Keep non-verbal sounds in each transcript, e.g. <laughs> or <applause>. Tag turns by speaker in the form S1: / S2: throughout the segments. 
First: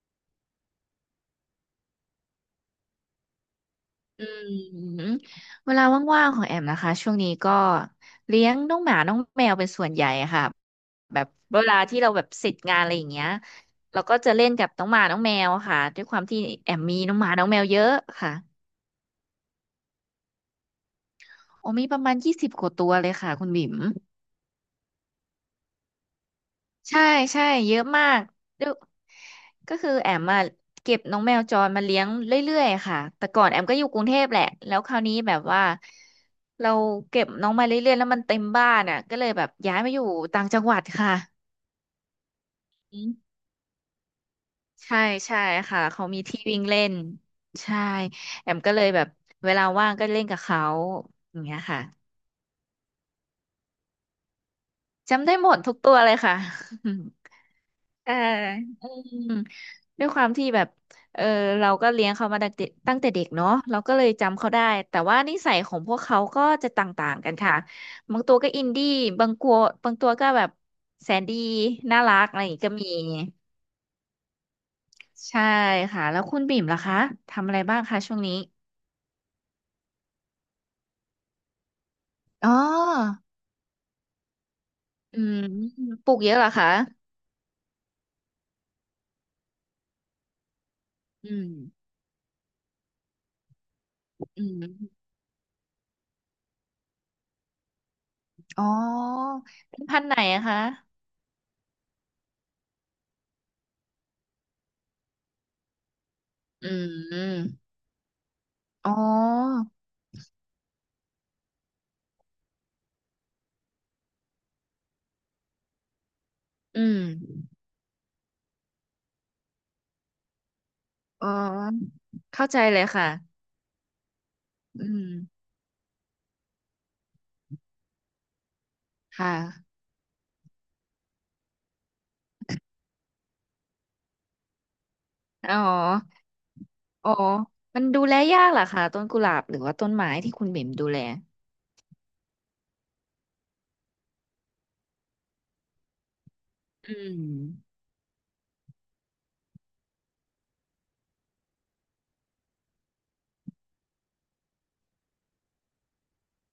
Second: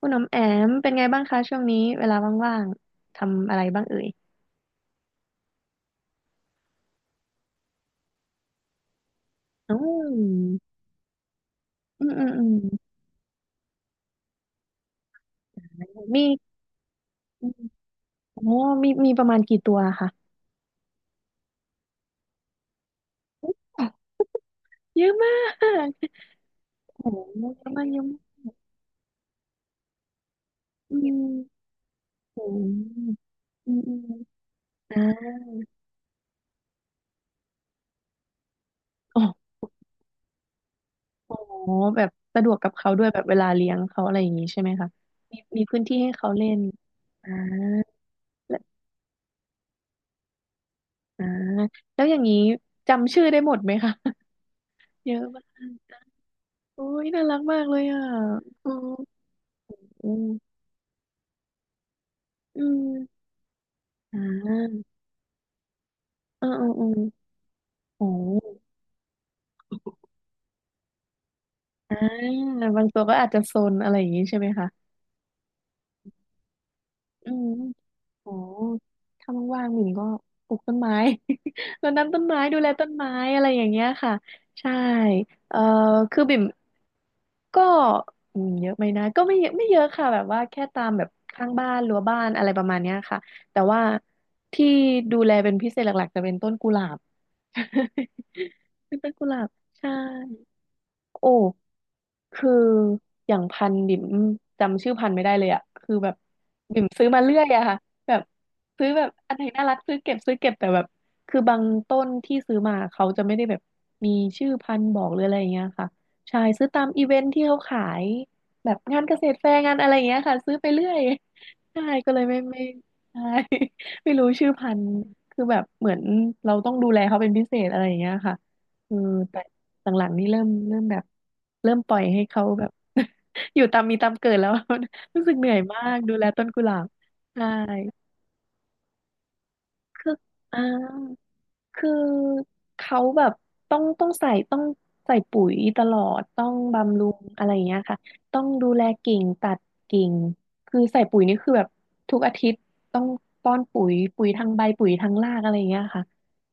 S1: คุณน้ำแอมเป็นไงบ้างคะช่วงนี้เวลาว่างๆทำอะไรบ้างเอ่ย
S2: อืมเวลาว่างๆของแอมนะคะช่วงนี้ก็เลี้ยงน้องหมาน้องแมวเป็น
S1: อื
S2: ส่วนใหญ่ค่ะ
S1: ม
S2: แบบเวลาที่
S1: อื
S2: เรา
S1: ม
S2: แบ
S1: อื
S2: บ
S1: มอื
S2: เส
S1: ม
S2: ร็จงานอะไรอย่างเงี้ยเราก็จะเล่นกับน้องหมาน้องแมวค่ะด้วยความ
S1: มี
S2: ที่แอมมีน้องหมาน้
S1: อื
S2: องแม
S1: ม
S2: วเยอะค่ะ
S1: โอ้มีมีประมาณกี่ตัวคะ
S2: โอ้มีประมาณยี่สิบกว่าตัวเลยค่ะคุณบิ๋ม
S1: อ๋อเยอะมาก
S2: ใช่
S1: โอ้เยอะ
S2: ใช่เย
S1: มา
S2: อะ
S1: กเยอะ
S2: มา
S1: มา
S2: ก
S1: ก
S2: ดูก็คือแอมมาเก็
S1: อื
S2: บน้อง
S1: ม
S2: แมวจรมาเลี้ยงเ
S1: โอ้
S2: รื่อยๆค่ะ
S1: โ
S2: แต่ก่อนแอม
S1: อื
S2: ก็
S1: ม
S2: อยู่
S1: อื
S2: ก
S1: ม
S2: รุงเทพแหละแล้วค
S1: อ่า
S2: ราวนี้แบบว่าเราเก็บน้องมาเรื่อยๆแล้วมันเต็มบ้านอ่ะก็เลย
S1: อ
S2: แบบ
S1: อ
S2: ย้ายมาอยู่ต่างจังหวัดค่ะ
S1: โอ๋แบบสะดวกกับเขาด้
S2: อื
S1: วยแบบเว
S2: ม
S1: ลาเลี้ยงเขาอะไรอย่างนี้ใช่ไหมคะ
S2: ใช่
S1: มี
S2: ใช่
S1: มีพื้
S2: ค่ะ
S1: นที่
S2: เขา
S1: ให้
S2: มี
S1: เขา
S2: ที่
S1: เล่น
S2: วิ่งเล่น
S1: อ่า
S2: ใช่แอมก็
S1: และ
S2: เลยแบบเวลาว่างก็เล่นกับเขา
S1: อ่า
S2: อย่างเงี้ยค่ะ
S1: แล้วอย่างนี้จำชื่อได้หมดไหมคะ <laughs> เยอะ
S2: จำได้
S1: มาก
S2: หมดทุกตัวเลยค่ะ
S1: โอ้ยน่ารักมากเลยอ่ะ
S2: เออ
S1: อื
S2: อ
S1: ม
S2: ืมด้ว
S1: อื
S2: ยความที่
S1: ม
S2: แบบเออเราก็เลี้ยงเขามา
S1: อืม
S2: ตั้งแต่เด็กเนาะเราก็เลย
S1: อ
S2: จำเขาได้
S1: ่า
S2: แต่ว่านิสัยของพวกเขาก็
S1: อืมอื
S2: จะ
S1: ม
S2: ต
S1: อืม
S2: ่างๆกันค่ะ
S1: โอ้
S2: บางตัวก็อินดี้บางกัวบางตัวก็แบบแสนดี
S1: อ่า
S2: น่ารักอะไรอย่างงี้ก็
S1: บาง
S2: มี
S1: ตัวก็อาจจะโซนอะไรอย่างงี้ใช่ไหมคะ
S2: ใช่ค่ะแล้วคุณบิ่มล่ะคะ
S1: อืม
S2: ทำอะไรบ้างคะช่วง
S1: โอ้
S2: นี้
S1: ถ้าว่างๆหมิ่นก็ปลูกต้นไม้ <laughs> รดน้ำต้นไม้
S2: อ๋
S1: ดูแลต้นไม้
S2: อ
S1: อะไรอย่างเงี้ยค่ะ ใช่
S2: อืม
S1: เอ่อ
S2: ปลูก
S1: คือ
S2: เยอะ
S1: บิ่ม
S2: เหรอคะ
S1: ก็อืมเยอะไหมนะก็ไม่เยอะไม่เยอะค่ะแบบว่าแค่ตามแบบ
S2: อื
S1: ข้า
S2: ม
S1: งบ้านรั้วบ้านอะไรประมาณเนี้ยค่ะแต่ว่า
S2: อื
S1: ที่
S2: ม
S1: ดูแลเป็นพิเศษหลักๆจะเป็นต้นกุหลาบ <laughs>
S2: อ๋อ
S1: เป็นต้นกุหลาบ
S2: เป็น
S1: ใช่
S2: พันธุ์ไหนอะคะ
S1: โอ้คืออย่างพันธุ์บิ่มจำชื่อพันธุ์ไม่ได้เลยอะคือแบบ
S2: อื
S1: บิ่มซื้อมาเรื่อย
S2: ม
S1: อะค่ะแบบซื้อ
S2: อ๋อ
S1: แบบอันไหนน่ารักซื้อเก็บซื้อเก็บแต่แบบคือบางต้นที่ซื้อมาเขาจะไม่ได้แบบมีชื่อพันธุ์บอกหรืออะไรอย่างเงี้ยค่ะใช่ซื้อ
S2: อื
S1: ตาม
S2: ม
S1: อีเวนท์ที่เขาขายแบบงานเกษตรแฟร์งานอะไรอย่างเงี้ยค่ะซื้อไปเรื่อย
S2: อ๋อ
S1: ใช่ก็เลยไม่
S2: เข้าใจ
S1: ไม่
S2: เลย
S1: ใช่
S2: ค่ะ
S1: <laughs> ไม่รู้ชื่อพัน
S2: อื
S1: ธุ์
S2: ม
S1: คือแบบเหมือนเราต้องดูแลเขาเป็นพิเศษอะไรอย่างเงี้ยค่ะเออ
S2: ค่ะ
S1: แต่ หลังๆนี่เริ่มเริ่มแบบเริ่มปล่อยให้เขาแบบ <laughs> อยู่ตามมีตามเกิดแล้ว <laughs> รู้สึกเหนื่
S2: อ๋
S1: อ
S2: อ
S1: ยมากดูแลต้นกุหลาบ
S2: อ๋อ
S1: ใช่
S2: มันดูแลยากเหรอคะต้นกุหลาบหรือว่าต้น
S1: คื
S2: ไม้
S1: อ
S2: ที่คุณ
S1: อ่า
S2: บิ่มดูแล
S1: คือเขาแบบต้องต้องใส่ต้องใส่ปุ๋ยตลอดต้อง
S2: อื
S1: บำรุ
S2: ม
S1: งอะไรอย่างเงี้ยค่ะต้องดูแลกิ่งตัดกิ่งคือใส่ปุ๋ยนี่คือแบบทุกอาทิตย์ต้องป้อนปุ๋ยปุ๋ยทางใบปุ๋ยทางรากอะไรอย่างเงี้ยค่ะ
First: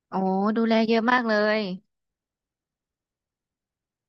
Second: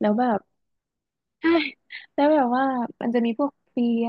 S1: แล้ว
S2: อ๋อ
S1: แบบ
S2: ดูแลเยอะมากเล
S1: ใช่
S2: ย
S1: แล้วแบบว่ามันจะมีพวกเพลี้ย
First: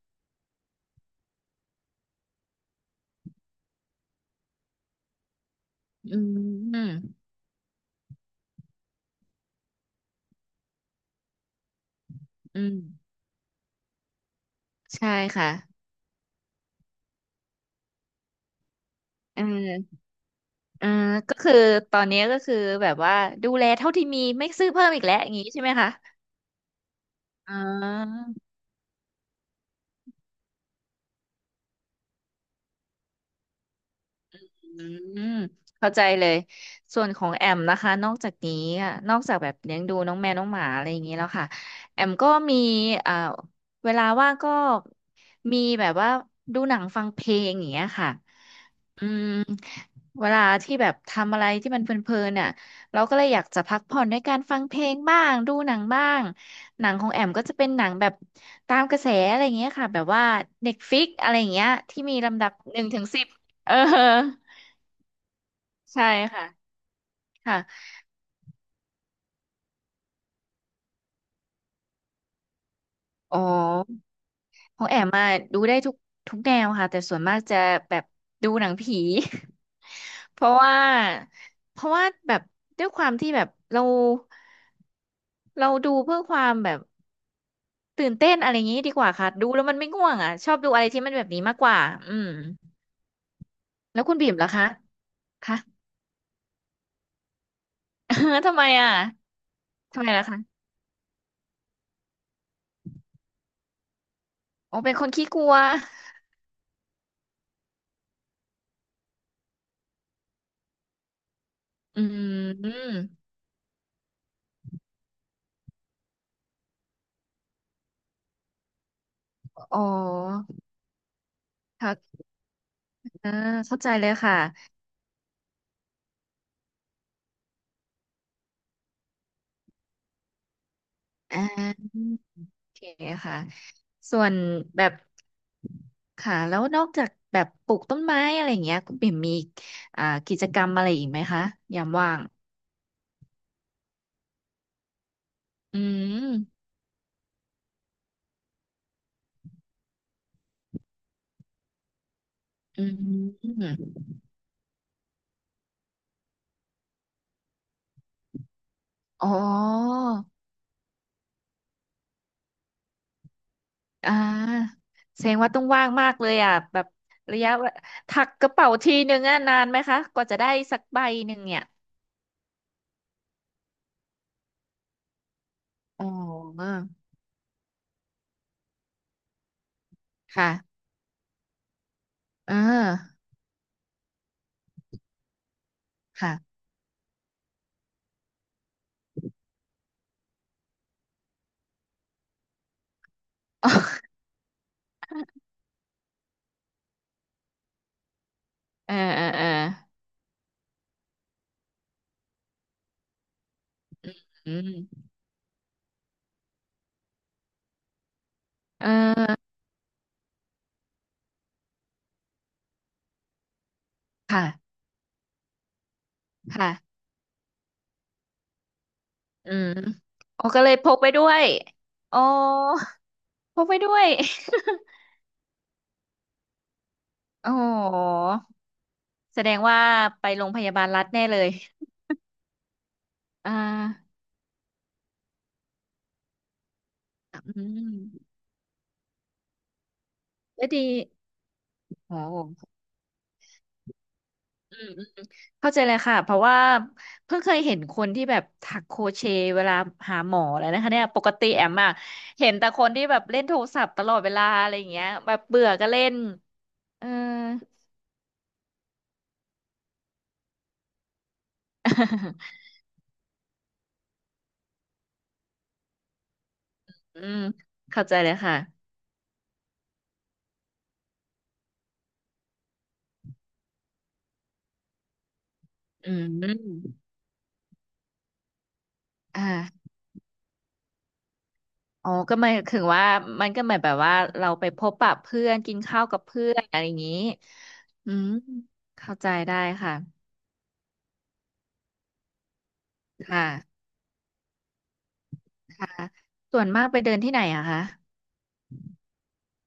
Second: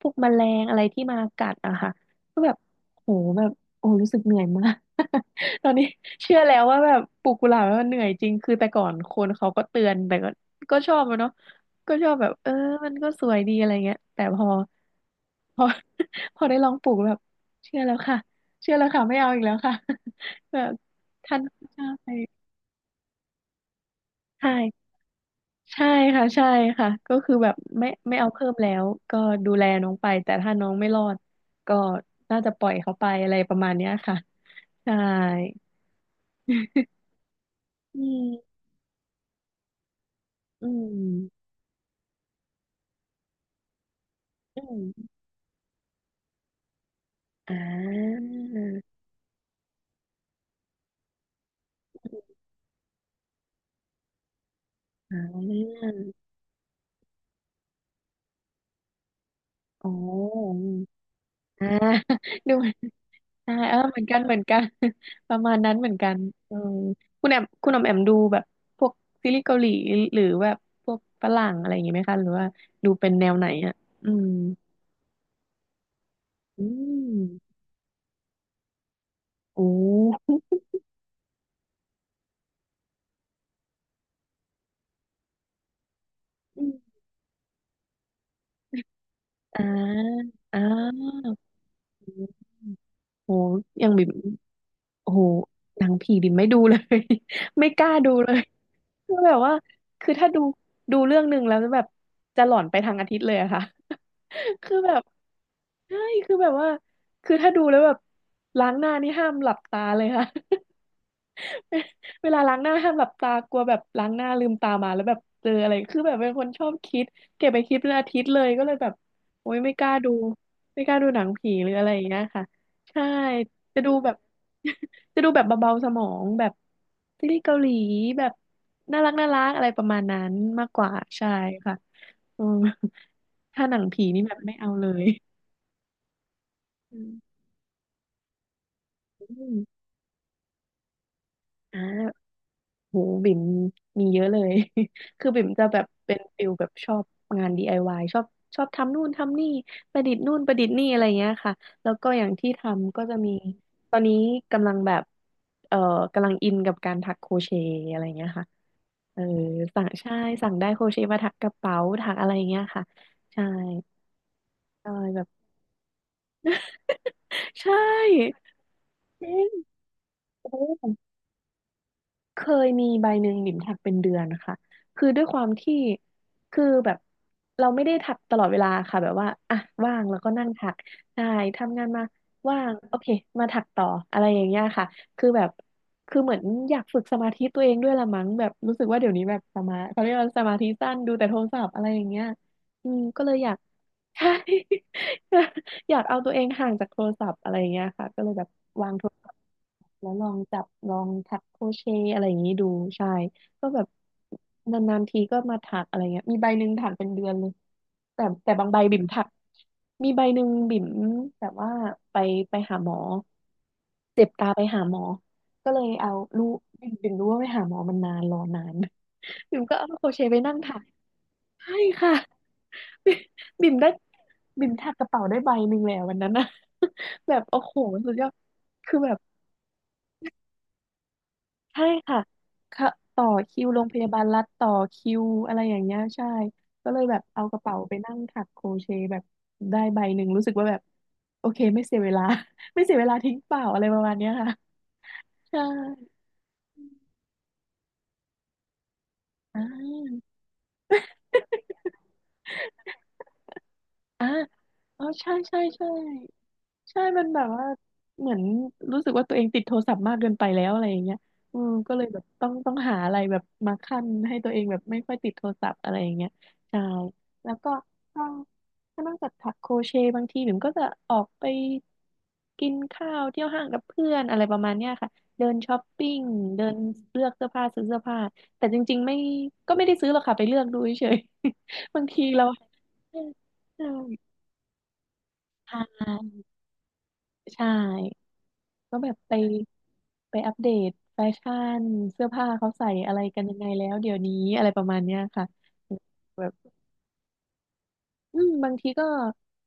S1: พวกแมลงอะไรที่มากัดอะค่ะก็แบบโหแบบโอ้รู้สึกเหนื่อยมาก <laughs> ตอนนี้
S2: อืม
S1: เชื่อแล้วว่า
S2: อื
S1: แบ
S2: ม
S1: บปลูกกุหลาบแล้วมันเหนื่อยจริงคือแต่ก่อนคนเขาก็เตือนแต่ก็ก็ชอบอะเนาะก็ชอบแบบเออ
S2: อืม
S1: มันก็สวยดีอะไรเงี้ยแต่พอ
S2: ใช่ค่ะ
S1: พอ <laughs> พอได้ลองปลูกแล้วแบบเชื่อแล้วค่ะเชื่อแล้วค่ะไม่เอา
S2: เ
S1: อีกแล้วค่ะ
S2: ออ
S1: <laughs> แบบ
S2: เออก็
S1: ท่าน
S2: คือ
S1: เจ้า
S2: ตอนนี้ก็
S1: ไป
S2: คือแบบว่าดูแลเท่าที่มีไม่ซื้อเพิ่
S1: ใช่
S2: มอีกแล้วอย่างนี้ใช่ไหม
S1: ใช่
S2: คะ
S1: ค่ะใช่ค่ะก็คือแบ
S2: อ๋
S1: บไม่ไม่
S2: อ
S1: เอาเพิ่มแล้วก็ดูแลน้องไปแต่ถ้าน้องไม่รอดก็น่าจะปล่อยเขาไปอะไรประมาณเนี้ยค่ะ
S2: อื
S1: ใช่
S2: มเข้าใจเลยส่ว
S1: <laughs>
S2: นของแอมนะคะ
S1: อื
S2: นอกจากนี้
S1: ม
S2: อะนอกจากแบบเลี้ยงดูน้องแมวน้องหมา
S1: อื
S2: อะไรอย่างนี้แล้วค่ะ
S1: ม
S2: แอมก็มีอ่าเวลาว่างก็
S1: อืม
S2: มีแบบว่าดูหนังฟังเพลง
S1: อ่
S2: อย่างเงี้ยค่ะ
S1: า
S2: อืมเวลาที่แบบทำอะไรที่มันเพลินๆน่ะเราก็เลยอยากจะพักผ่อนด้วยการฟังเพลง
S1: อ่
S2: บ้างดูหนัง
S1: า
S2: บ้างหนังของแอมก็จะเป็นหนังแบบตามกระแสอะไรอย่างเงี้ย
S1: อ๋อ
S2: ค่ะแบบว่า Netflix อะไรอย่างเงี้
S1: อ่า
S2: ยที่มีลำ
S1: <laughs>
S2: ดั
S1: ดู
S2: บ
S1: เหมือ
S2: ห
S1: น
S2: นึ่งถึงสิบ
S1: อ่า
S2: เอ
S1: เอ
S2: อ
S1: อเหมือนกันเหมือนกัน <laughs> ประมาณนั้นเหมือน
S2: ใช่
S1: กัน
S2: ค่ะ
S1: เออคุณแอมคุณอ
S2: ค่ะ
S1: อมแอมดูแบบพวกซีรีส์เกาหลีหรือแบบพวกฝรั่งอะไรอย่างงี้ไหมคะหรือว่าดูเป็นแนว
S2: อ๋อ
S1: ไหนอ่ะอืม
S2: ของแอมมาดูได้ทุกแน
S1: อื
S2: วค่ะแต่ส่วนมากจะ
S1: ม
S2: แบบดูหนังผี
S1: โอ้
S2: <laughs> เพราะว่าแบบด้วยความที่แบบเราดูเพื่อความแบบตื่นเต้นอะไรอย่างนี้ดีกว่าค่ะดู
S1: อ่า
S2: แล้วมันไม่ง่วงอ่ะชอ
S1: อ่
S2: บดูอะไรที่มันแบ
S1: า
S2: บนี้มากกว่าอืม
S1: โอ้โหยัง
S2: แล้ว
S1: บิ่ม
S2: คุณบีมล่ะคะ
S1: โอ้โห
S2: คะ
S1: หนังผีบิ่มไม่ดูเลย <laughs> ไม่กล้าดูเล
S2: <laughs>
S1: ย
S2: ทำไมอ่ะ
S1: คือแบบว่า
S2: ทำไม
S1: คือ
S2: ล่ะ
S1: ถ้า
S2: คะ
S1: ดูดูเรื่องหนึ่งแล้วแบบจะหลอนไปทางอาทิตย์เลยอะค่ะ <laughs> คื
S2: อ๋
S1: อ
S2: อ
S1: แบ
S2: เป็น
S1: บ
S2: คนขี้กลัว
S1: ใช่คือแบบว่าคือถ้าดูแล้วแบบล้างหน้านี่ห้ามหลับตาเลยค่ะ <laughs>
S2: อื
S1: เวลาล้างหน้า
S2: ม
S1: ห้ามหลับตากลัวแบบล้างหน้าลืมตามาแล้วแบบเจออะไรคือแบบเป็นคนชอบคิดเก็บไปคิดเป็นอาทิตย์เลยก็เลยแบบโอ๊ยไม่
S2: อ๋อ
S1: กล้าดูไม่กล้าดูหนังผีหรืออะไรอย่างเงี้
S2: ค่ะ
S1: ยค่ะใช่
S2: อ่าเข้า
S1: จะ
S2: ใจ
S1: ดู
S2: เล
S1: แบ
S2: ย
S1: บ
S2: ค่ะ
S1: <laughs> จะดูแบบเบาๆสมองแบบซีรีส์เกาหลีแบบน่ารักน่ารักอะไรประมาณนั้นมากกว่าใช่
S2: อ่า
S1: ค่ะอืม
S2: โอเคค่ะ
S1: <laughs> ถ้าหนังผี
S2: ส่
S1: นี่
S2: ว
S1: แบ
S2: น
S1: บไม่เอา
S2: แบ
S1: เล
S2: บ
S1: ย
S2: ค่ะแล้วนอก
S1: อื
S2: จากแบบปลูกต้นไม้อะไรอย่างเงี้ยคุณปิ่มมี
S1: ม
S2: อ่ากิจกรรมอะไรอีกไหมคะ
S1: อ่า
S2: ยามว่าง
S1: โหบิ่มมีเยอะเลย <laughs> คือบิ่มจะ
S2: อื
S1: แบบเป็นฟิล
S2: ม
S1: แบบชอบงาน DIY ชอบชอบทำนู่นทำนี่ประดิษฐ์นู่นประดิษฐ์นี่อะไรเงี้ยค่ะแล้วก็อย่างที่
S2: อื
S1: ทำก็จะมีตอ
S2: ม
S1: นนี้กำลังแบบเอ่อกำลังอินกับการถักโครเชต์อะไรเงี้ยค่ะเออ
S2: อ๋อ
S1: สั่งใช่สั่งได้โครเชต์มาถักกระเป๋าถักอะไรเงี้ยค่ะใช่
S2: อ่า
S1: ใช่แบ
S2: แส
S1: บ
S2: ดงว่าต้องว่างมากเลยอ่ะแบบระยะ
S1: <laughs>
S2: เวลา
S1: ใช่
S2: ถักกระเป๋าทีนึง
S1: จริ
S2: อ่ะ
S1: ง
S2: นานไหมคะกว่าจะได้
S1: โอ้
S2: สักใบหนึ่งเนี่ย
S1: เคยมีใบหนึ่งบิ่มถักเป็นเดือนนะคะคือด้วยความที่
S2: อ๋
S1: คือ
S2: อ
S1: แบบเราไม่ได้ถักตลอดเวลาค่ะแบบว่าอ่ะว่างแล้วก็นั่งถัก
S2: ค่ะ
S1: ใช่ทำงานมา
S2: เ
S1: ว่างโอเค
S2: ออ
S1: มาถักต่ออะไรอย่างเงี้ยค่ะคือแบบคือเห
S2: ค่ะ
S1: มือนอยากฝึกสมาธิตัวเองด้วยละมั้งแบบรู้สึกว่าเดี๋ยวนี้แบบสมาเขาเรียกว่าสมาธิสั้นดูแต่โทรศัพท์อะไรอย่างเงี้ยอืมก็เลยอยาก ใช่
S2: <laughs>
S1: <laughs> อยากเอาตัวเองห่างจากโทรศัพท์อะไรอย่างเงี้ยค่ะก็เลยแบบวา
S2: เอ
S1: ง
S2: อ
S1: โทร
S2: เออ
S1: ศัพท์
S2: เออ
S1: แล้วลองจับลองถักโครเชต์อะไรอย่างงี้ดูใช่ก็แบบ
S2: อื
S1: นาน
S2: ม
S1: ๆทีก็มาถักอะไรเงี้ยมีใบหนึ่งถักเป็นเดือนเลยแต่บางใบ
S2: เอ
S1: บิ่มถัก
S2: อ
S1: มีใบหนึ่งบิ่มแบบว่าไปไปหาหมอเจ็บ
S2: ค่ะ
S1: ตาไปหาหมอก็เลยเอารู้บิ่ม
S2: ค่ะ
S1: บิ่มรู้ว่าไปหาหมอมันนานรอนาน <laughs>
S2: อื
S1: บิ่ม
S2: ม
S1: ก็เอาโครเชต์ไป
S2: อ๋อ
S1: นั่ง
S2: ก็เล
S1: ถั
S2: ย
S1: ก
S2: พกไปด้วย
S1: ใช่ค่ะ
S2: อ๋อพ
S1: <laughs>
S2: ก
S1: บิ่
S2: ไป
S1: มได้
S2: ด้วย
S1: บิ่มแทบกระเป๋าได้ใบหนึ่งแล้ววันนั้นนะ <laughs> แบบ
S2: <laughs> อ๋อ
S1: โอ้โหสุดยอดคือแบบ
S2: แสดงว่าไปโรงพยาบาลรัฐแน่เลย
S1: ใช่ค่ะค่ะต่อ
S2: อ่
S1: คิวโรงพยาบา
S2: า
S1: ลรัฐต่อคิวอะไรอย่างเงี้ยใช่ก็เลยแบบเอา
S2: อื
S1: กระเป๋าไปนั่ง
S2: ม
S1: ถักโครเชต์แบบได้ใบหนึ่งรู้สึก
S2: ก็
S1: ว่าแบบ
S2: ดี
S1: โอเคไม่เสียเว
S2: โอ
S1: ลา
S2: ้
S1: <laughs> ไม่เสียเวลาทิ้งเปล่าอะไรประมาณเนี้ยค่ะ
S2: อืมอืม
S1: ใช่
S2: เข้าใจเลยค่ะเพราะว่าเพิ่งเคยเห็นคนที่แบบถักโครเชต์
S1: อ่
S2: เวลาหา
S1: า
S2: หมอเลยนะคะเนี่ยปกติแอมอะเห็นแต่คนที่แบบเล่นโทรศัพท์ตลอด
S1: อ่า
S2: เวลาอะไรอย่าง
S1: อ๋
S2: เงี้
S1: อ
S2: ย
S1: ใช่
S2: แบบ
S1: ใช่
S2: เบื่อก็
S1: ใช่
S2: เล่น
S1: ใช่
S2: เออ
S1: มันแบบว่าเหมือนรู้สึกว่าตัวเองติดโทรศัพท์มากเกินไปแล้วอะไรอย่างเงี้ยอืมก็เลยแบบต้องหาอะไรแบบมาคั่นให้ตัวเองแบบไม่ค่อยติดโทรศัพท์อะไรอย่างเงี้ยใช่
S2: <laughs> อืม
S1: แล้วก็
S2: เข้าใจ
S1: ถ้า
S2: เลยค่ะ
S1: ถ้านอกจากถักโครเชต์บางทีหนูก็จะออกไปกินข้าวเที่ยวห้างกับเพื่อนอะไรประมาณเนี้ยค่ะเดินช้อป
S2: อื
S1: ปิ้งเดิน
S2: ม
S1: เลือกเสื้อผ้าซื้อเสื้อผ้าแต่จริงๆไม่
S2: อ่า
S1: ก็ไม่ได้ซื้อหรอกค่ะไปเลือกดูเฉยๆ <laughs> บาง
S2: อ๋อ
S1: ที
S2: ก็
S1: เรา
S2: หมายถึงว่ามันก็หมาย
S1: ใช่
S2: แบบว่า
S1: ใ
S2: เราไปพบปะเพื่อนกิ
S1: ช
S2: นข้าวกับเพื่
S1: ่
S2: อนอะไรอย่างนี้
S1: ใช่
S2: อืม
S1: ก็แบ
S2: เข้า
S1: บ
S2: ใจ
S1: ไป
S2: ได้ค่ะ
S1: ไปอัปเดตแฟชั่นเสื้อผ้าเขาใส่อะไรกั
S2: ค่ะ
S1: นยังไงแล้วเดี๋ยวนี้อะไรประมาณเนี้ยค่ะ
S2: ค่ะ
S1: แบบ
S2: ส่วนมากไปเดินที่ไหนอะคะ
S1: อืมบางทีก็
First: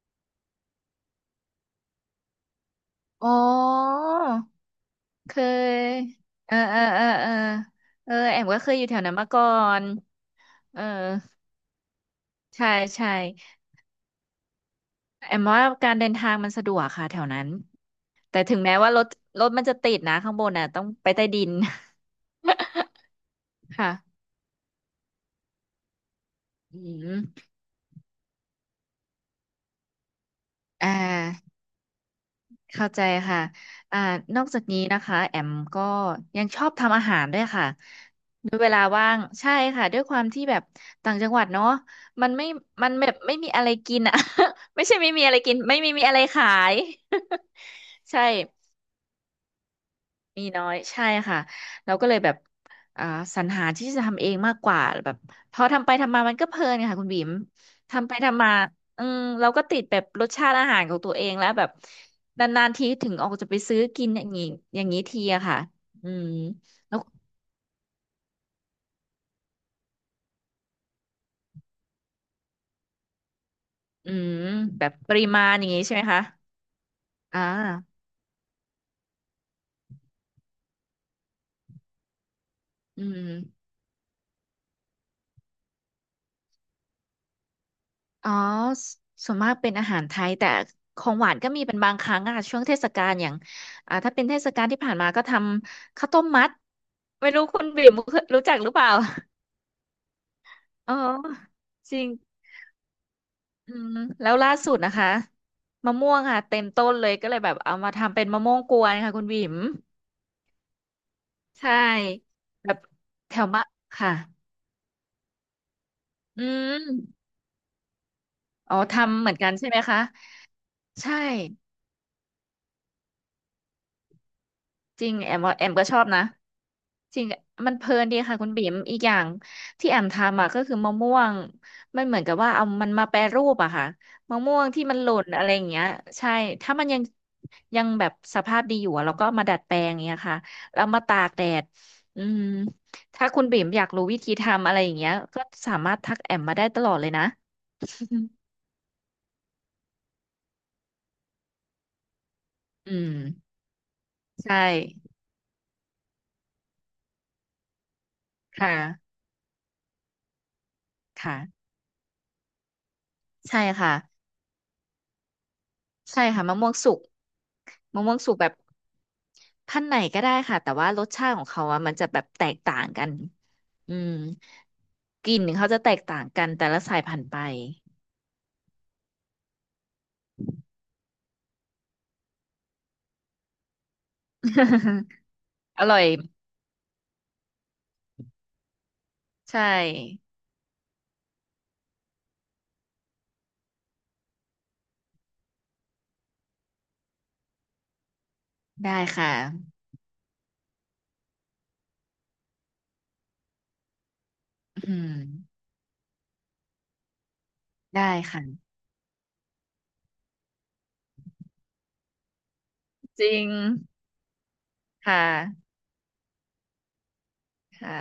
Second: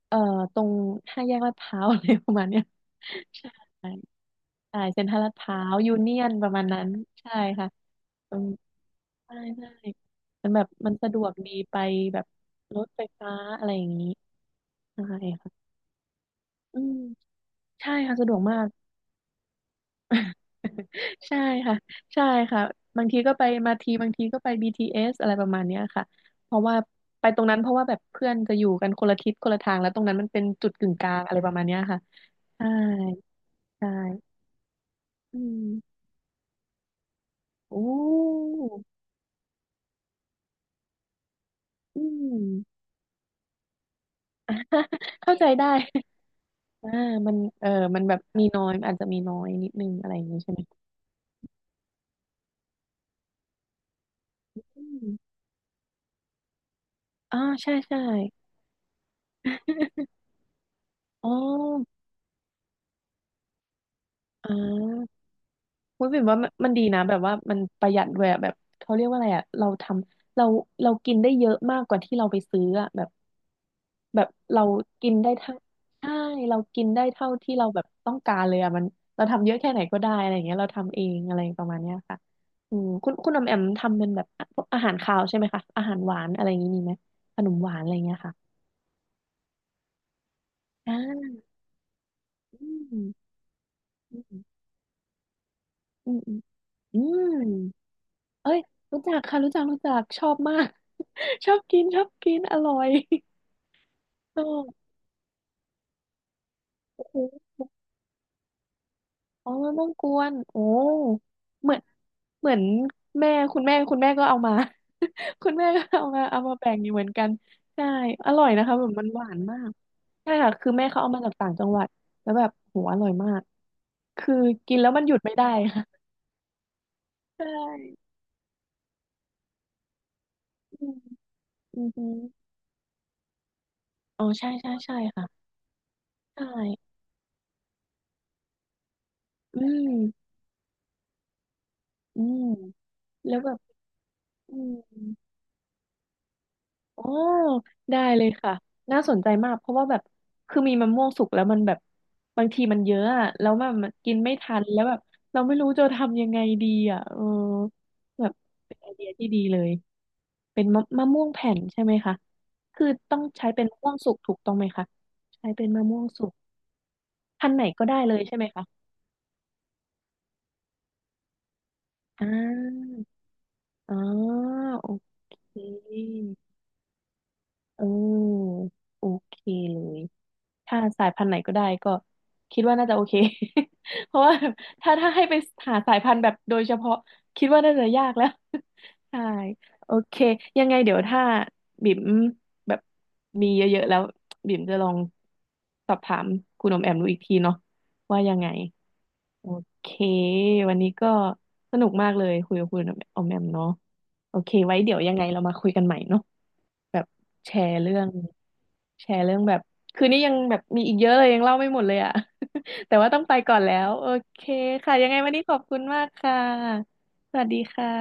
S1: เอ่อตรงห้าแยกลาดพร้าวอะไรประมาณเนี้ย
S2: อ๋อ
S1: <laughs> ใช่ใช่เซ็นทรัลลา
S2: เค
S1: ดพร้าวยู
S2: ย
S1: เนียนประ
S2: เออ
S1: มาณ
S2: เอ
S1: นั้
S2: อ
S1: น
S2: เออเอ
S1: ใช่
S2: อ
S1: ค่ะ
S2: เออ
S1: อื
S2: แอม
S1: ม
S2: ก็เคยอยู่แถวนั้นมา
S1: ใช่
S2: ก่อ
S1: ใช่
S2: น
S1: มันแบบ
S2: เออ
S1: มันสะดวกดีไปแบบ
S2: ใช่
S1: รถไฟ
S2: ใช่
S1: ฟ้าอะไรอย่างนี้ใช่
S2: แอมว่า
S1: ค่ะ
S2: การเดินทางมันสะด
S1: อื
S2: วก
S1: ม
S2: ค่ะแถวนั้น
S1: ใช่ค่ะสะดว
S2: แต่
S1: ก
S2: ถึ
S1: มา
S2: ง
S1: ก
S2: แม้ว่ารถมันจะติดนะข้า
S1: <laughs>
S2: งบนน่ะต้องไปใต้
S1: ใช่
S2: ดิน
S1: ค่ะใช่ค่ะบางทีก็ไปมา
S2: <laughs>
S1: ที
S2: ค่ะ
S1: บางทีก็ไป BTS อสอะไรประมาณเนี้ยค่ะเพราะว่า
S2: อื
S1: ไปตรง
S2: ม
S1: นั้นเพราะว่าแบบเพื่อนจะอยู่กันคนละทิศคนละทางแล้วตรงนั้นมันเป็นจุด
S2: อ่
S1: กึ่งกลางอะไรป
S2: า
S1: ระมาณเนี้ยค่ะใช่
S2: เข้าใจค่ะ
S1: ใช
S2: อ่า
S1: ่
S2: นอกจากนี้นะคะแอ
S1: อื
S2: ม
S1: ม
S2: ก็ยังชอบทำอาหารด้วยค่ะ
S1: โอ้
S2: ด้วยเวลาว่างใช่ค่ะด้วยความที่แบบต่างจังหวัดเนาะ
S1: อื
S2: มัน
S1: ม
S2: ไม่มันแบบไม่มีอะไรกินอ่ะ <laughs> ไม่ใช่ไม่
S1: <laughs>
S2: มีอะ
S1: เข้า
S2: ไร
S1: ใจ
S2: กิน
S1: ได้
S2: ไม่มีมีอะไรขาย
S1: อ่ามันเออมัน
S2: <laughs>
S1: แบบ
S2: ใช่
S1: มีน้อยอาจจะมีน้อยนิดนึงอะไรอย่างนี้
S2: มี
S1: ใช่ไหม
S2: น้อยใช่ค่ะเราก็เลยแบบอ่าสรรหาที่จะทำเองมากกว่า
S1: อื
S2: แบบ
S1: ม
S2: พอทำไปทำมามันก็เพลินค่ะคุณบิ๋ม
S1: อ่าใช่ใช่
S2: ทำไปทำมาอืมเราก็ติด
S1: <laughs>
S2: แบบรสชาติอาหารของตัวเอ
S1: อ๋อ
S2: งแล้วแบบนานๆทีถึงออกจะไปซื้อกิน
S1: อ่
S2: อย่างนี้ที
S1: า
S2: อะค่ะ
S1: มุ้
S2: อื
S1: ยบิ่ม
S2: ม
S1: ว่ามันมันดี
S2: แล้ว
S1: นะแบบว่ามันประหยัดด้วยอะแบบเขาเรียกว่าอะไรอะเราทำเราเรากินได้เยอะมากกว่าที่เราไปซื้ออะแบบ
S2: อื
S1: แบบ
S2: ม
S1: เรา
S2: แบบ
S1: กิ
S2: ป
S1: น
S2: ริ
S1: ได้
S2: มาณ
S1: ทั้ง
S2: อย่างนี้ใช่ไหม
S1: ใช่
S2: คะ
S1: เรากินได้เท่า
S2: อ่า
S1: ที่เราแบบต้องการเลยอะมันเราทำเยอะแค่ไหนก็ได้อะไรอย่างเงี้ยเราทำเองอะไรประมาณเนี้ยค่ะอืม
S2: อื
S1: คุณคุ
S2: ม
S1: ณอมแอมทำเป็นแบบพวกอาหารคาวใช่ไหมคะอาหารหวานอะไรอย่างงี้มีไหมขนมหวานอะไรอย่างเงี้ย
S2: อ๋อ
S1: ค่ะ
S2: สส่วนมากเป็นอาหารไทยแต่
S1: อ่
S2: ของหวาน
S1: า
S2: ก็มีเป็นบางครั้งอะช่วง
S1: อื
S2: เทศกา
S1: ม
S2: ลอย่างอ่าถ้า
S1: อื
S2: เป็นเท
S1: ม
S2: ศกาลที่ผ่านมาก็ทำข้า
S1: อื
S2: ว
S1: ม
S2: ต้มมัด
S1: อืม
S2: ไม่รู้คุณบิ่มเคยรู้
S1: เอ้
S2: จัก
S1: ย
S2: หรือเปล่า
S1: รู้จักค่ะรู้จักรู้จักชอบมา
S2: <laughs>
S1: ก
S2: อ๋อ
S1: <laughs> ชอบกิน
S2: จ
S1: ช
S2: ริ
S1: อ
S2: ง
S1: บกินอร่อย
S2: อืมแล้
S1: <laughs>
S2: ว
S1: เอ
S2: ล่าสุด
S1: อ
S2: นะคะมะม่วงค่ะเต็มต้น
S1: โอ้
S2: เลย
S1: โห
S2: ก็เลยแบบเอามาทำเป็นมะม่วงกวนค่ะคุณบิ่
S1: อ๋อ
S2: ม
S1: ต้องกวนโอ้เห
S2: ใช่
S1: มือนเหมือน
S2: แบบ
S1: แม่
S2: แถว
S1: คุ
S2: มะ
S1: ณแม่คุณแม่
S2: ค่ะ
S1: ก็เอามา <laughs> คุณแม่ก็เอามาเอา
S2: อื
S1: มาแบ่งอยู่เหมือน
S2: ม
S1: กันใช่อร่อยนะ
S2: อ๋
S1: คะ
S2: อ
S1: แบบมันห
S2: ทำ
S1: วา
S2: เหมือ
S1: น
S2: นกัน
S1: มา
S2: ใช่
S1: ก
S2: ไหมคะ
S1: ใช่ค่ะคือแม่เขาเอา
S2: ใช่
S1: มาจากต่างจังหวัดแล้วแบบโหอร่อยมากคือกินแล้วมั
S2: จ
S1: นห
S2: ริ
S1: ยุ
S2: ง
S1: ด
S2: แอ
S1: ไม่
S2: ม
S1: ได้
S2: ว่าแอมก็ชอ
S1: ค่ะ
S2: บนะ จริง
S1: ใช
S2: มันเพลิ
S1: ่
S2: นดีค่ะคุณบิ๋มอีกอย่างที่แอมทำอ่ะก็คือ
S1: อื
S2: มะ
S1: ม
S2: ม่วง
S1: อือ
S2: มั
S1: หื
S2: นเหมือนกับว่าเอามันมาแปรรูปอะค่ะ
S1: อ๋อ
S2: มะ
S1: ใช่
S2: ม่วง
S1: ใช่
S2: ที่
S1: ใช่
S2: มันหล่น
S1: ค่ะ
S2: อะไรอย่างเงี้ยใช่
S1: ใช
S2: ถ้ามัน
S1: ่
S2: ยังแบบสภาพดีอยู่อะเราก็เอามาดั
S1: อื
S2: ดแปลงอย่างเงี้ย
S1: ม
S2: ค่ะแล้วมาตากแดด
S1: อื
S2: อืม
S1: ม
S2: ถ้า
S1: แล้ว
S2: คุณ
S1: แบบ
S2: บิ๋มอยากรู้วิธี
S1: อื
S2: ทำอะ
S1: ม
S2: ไรอย่างเงี้ยก็สามารถทักแอมมาได้ตลอด
S1: อ๋อ
S2: เลยนะ
S1: ได้เลยค่ะน่าสนใจมากเพราะว่าแบบคือมีมะม่วงสุกแล้วมันแบบบางทีมัน
S2: <laughs> อื
S1: เยอะ
S2: ม
S1: อะแล้วมันมันกินไม่ทั
S2: ใช่
S1: นแล้วแบบเราไม่รู้จะทำยังไงดีอ่ะเออแบบ
S2: ค
S1: เป็นไอเดีย
S2: ่ะ
S1: ที่ดีเลยเป็นมะมะม่วงแผ่น
S2: ค่ะ
S1: ใช่ไหมคะคือต้องใช้
S2: ใช่
S1: เป็นมะม่ว
S2: ค่ะ
S1: งสุกถูกต้องไหมคะใช้เป็นมะม่วง
S2: ใช่
S1: สุก
S2: ค่ะมะม่วงสุก
S1: พันธุ์ไหนก็ได้
S2: มะ
S1: เล
S2: ม่วง
S1: ย
S2: สุ
S1: ใช่
S2: ก
S1: ไหม
S2: แบบ
S1: คะ
S2: ขั้นไหนก็ได้ค่ะแต่ว่ารสชาติของเขาอะมันจะแบ
S1: อ่
S2: บแตกต่าง
S1: า
S2: กัน
S1: อ๋
S2: อื
S1: อ
S2: ม
S1: โอ
S2: ก
S1: เ
S2: ลิ่นเขา
S1: ค
S2: จะแตกต่างกันแต่ละสายพันธุ์ไป
S1: เออโอเคเลยถ้าสายพันธุ์ไหนก็ได้ก็คิดว่าน่าจะโอเค <laughs> เพราะว่าถ้าให้ไปหา
S2: <laughs> อ
S1: สา
S2: ร่
S1: ย
S2: อย
S1: พันธุ์แบบโดยเฉพาะคิดว่าน่าจะยากแล้ว <laughs> ใช่
S2: ใช่
S1: โอเคยังไงเดี๋ยวถ้าบิ่มแบบมีเยอะๆแล้วบิ่มจะลองสอบถามคุณอมแอมดูอีกทีเนาะว่ายังไง
S2: ได้ค่ะ
S1: โอเควันนี้ก็สนุกมากเลยคุยกับคุณอมแอมเนาะโอเคไว้เดี๋ย
S2: อื
S1: วยั
S2: ม
S1: งไงเรามาคุยกันใหม่เนาะ แบบแชร์เรื่อ
S2: ได้
S1: ง
S2: ค่ะ
S1: แชร์เรื่องแบบคืนนี้ยังแบบมีอีกเยอะเลยยังเล่าไม่หมดเลยอ่ะ <laughs> แต่ว่าต้อ
S2: จ
S1: งไป
S2: ริง
S1: ก่อนแล้วโอเคค่ะยังไง
S2: ค่ะ
S1: วันนี้ขอบคุณมากค่ะสวัสดีค่ะ
S2: ค่ะ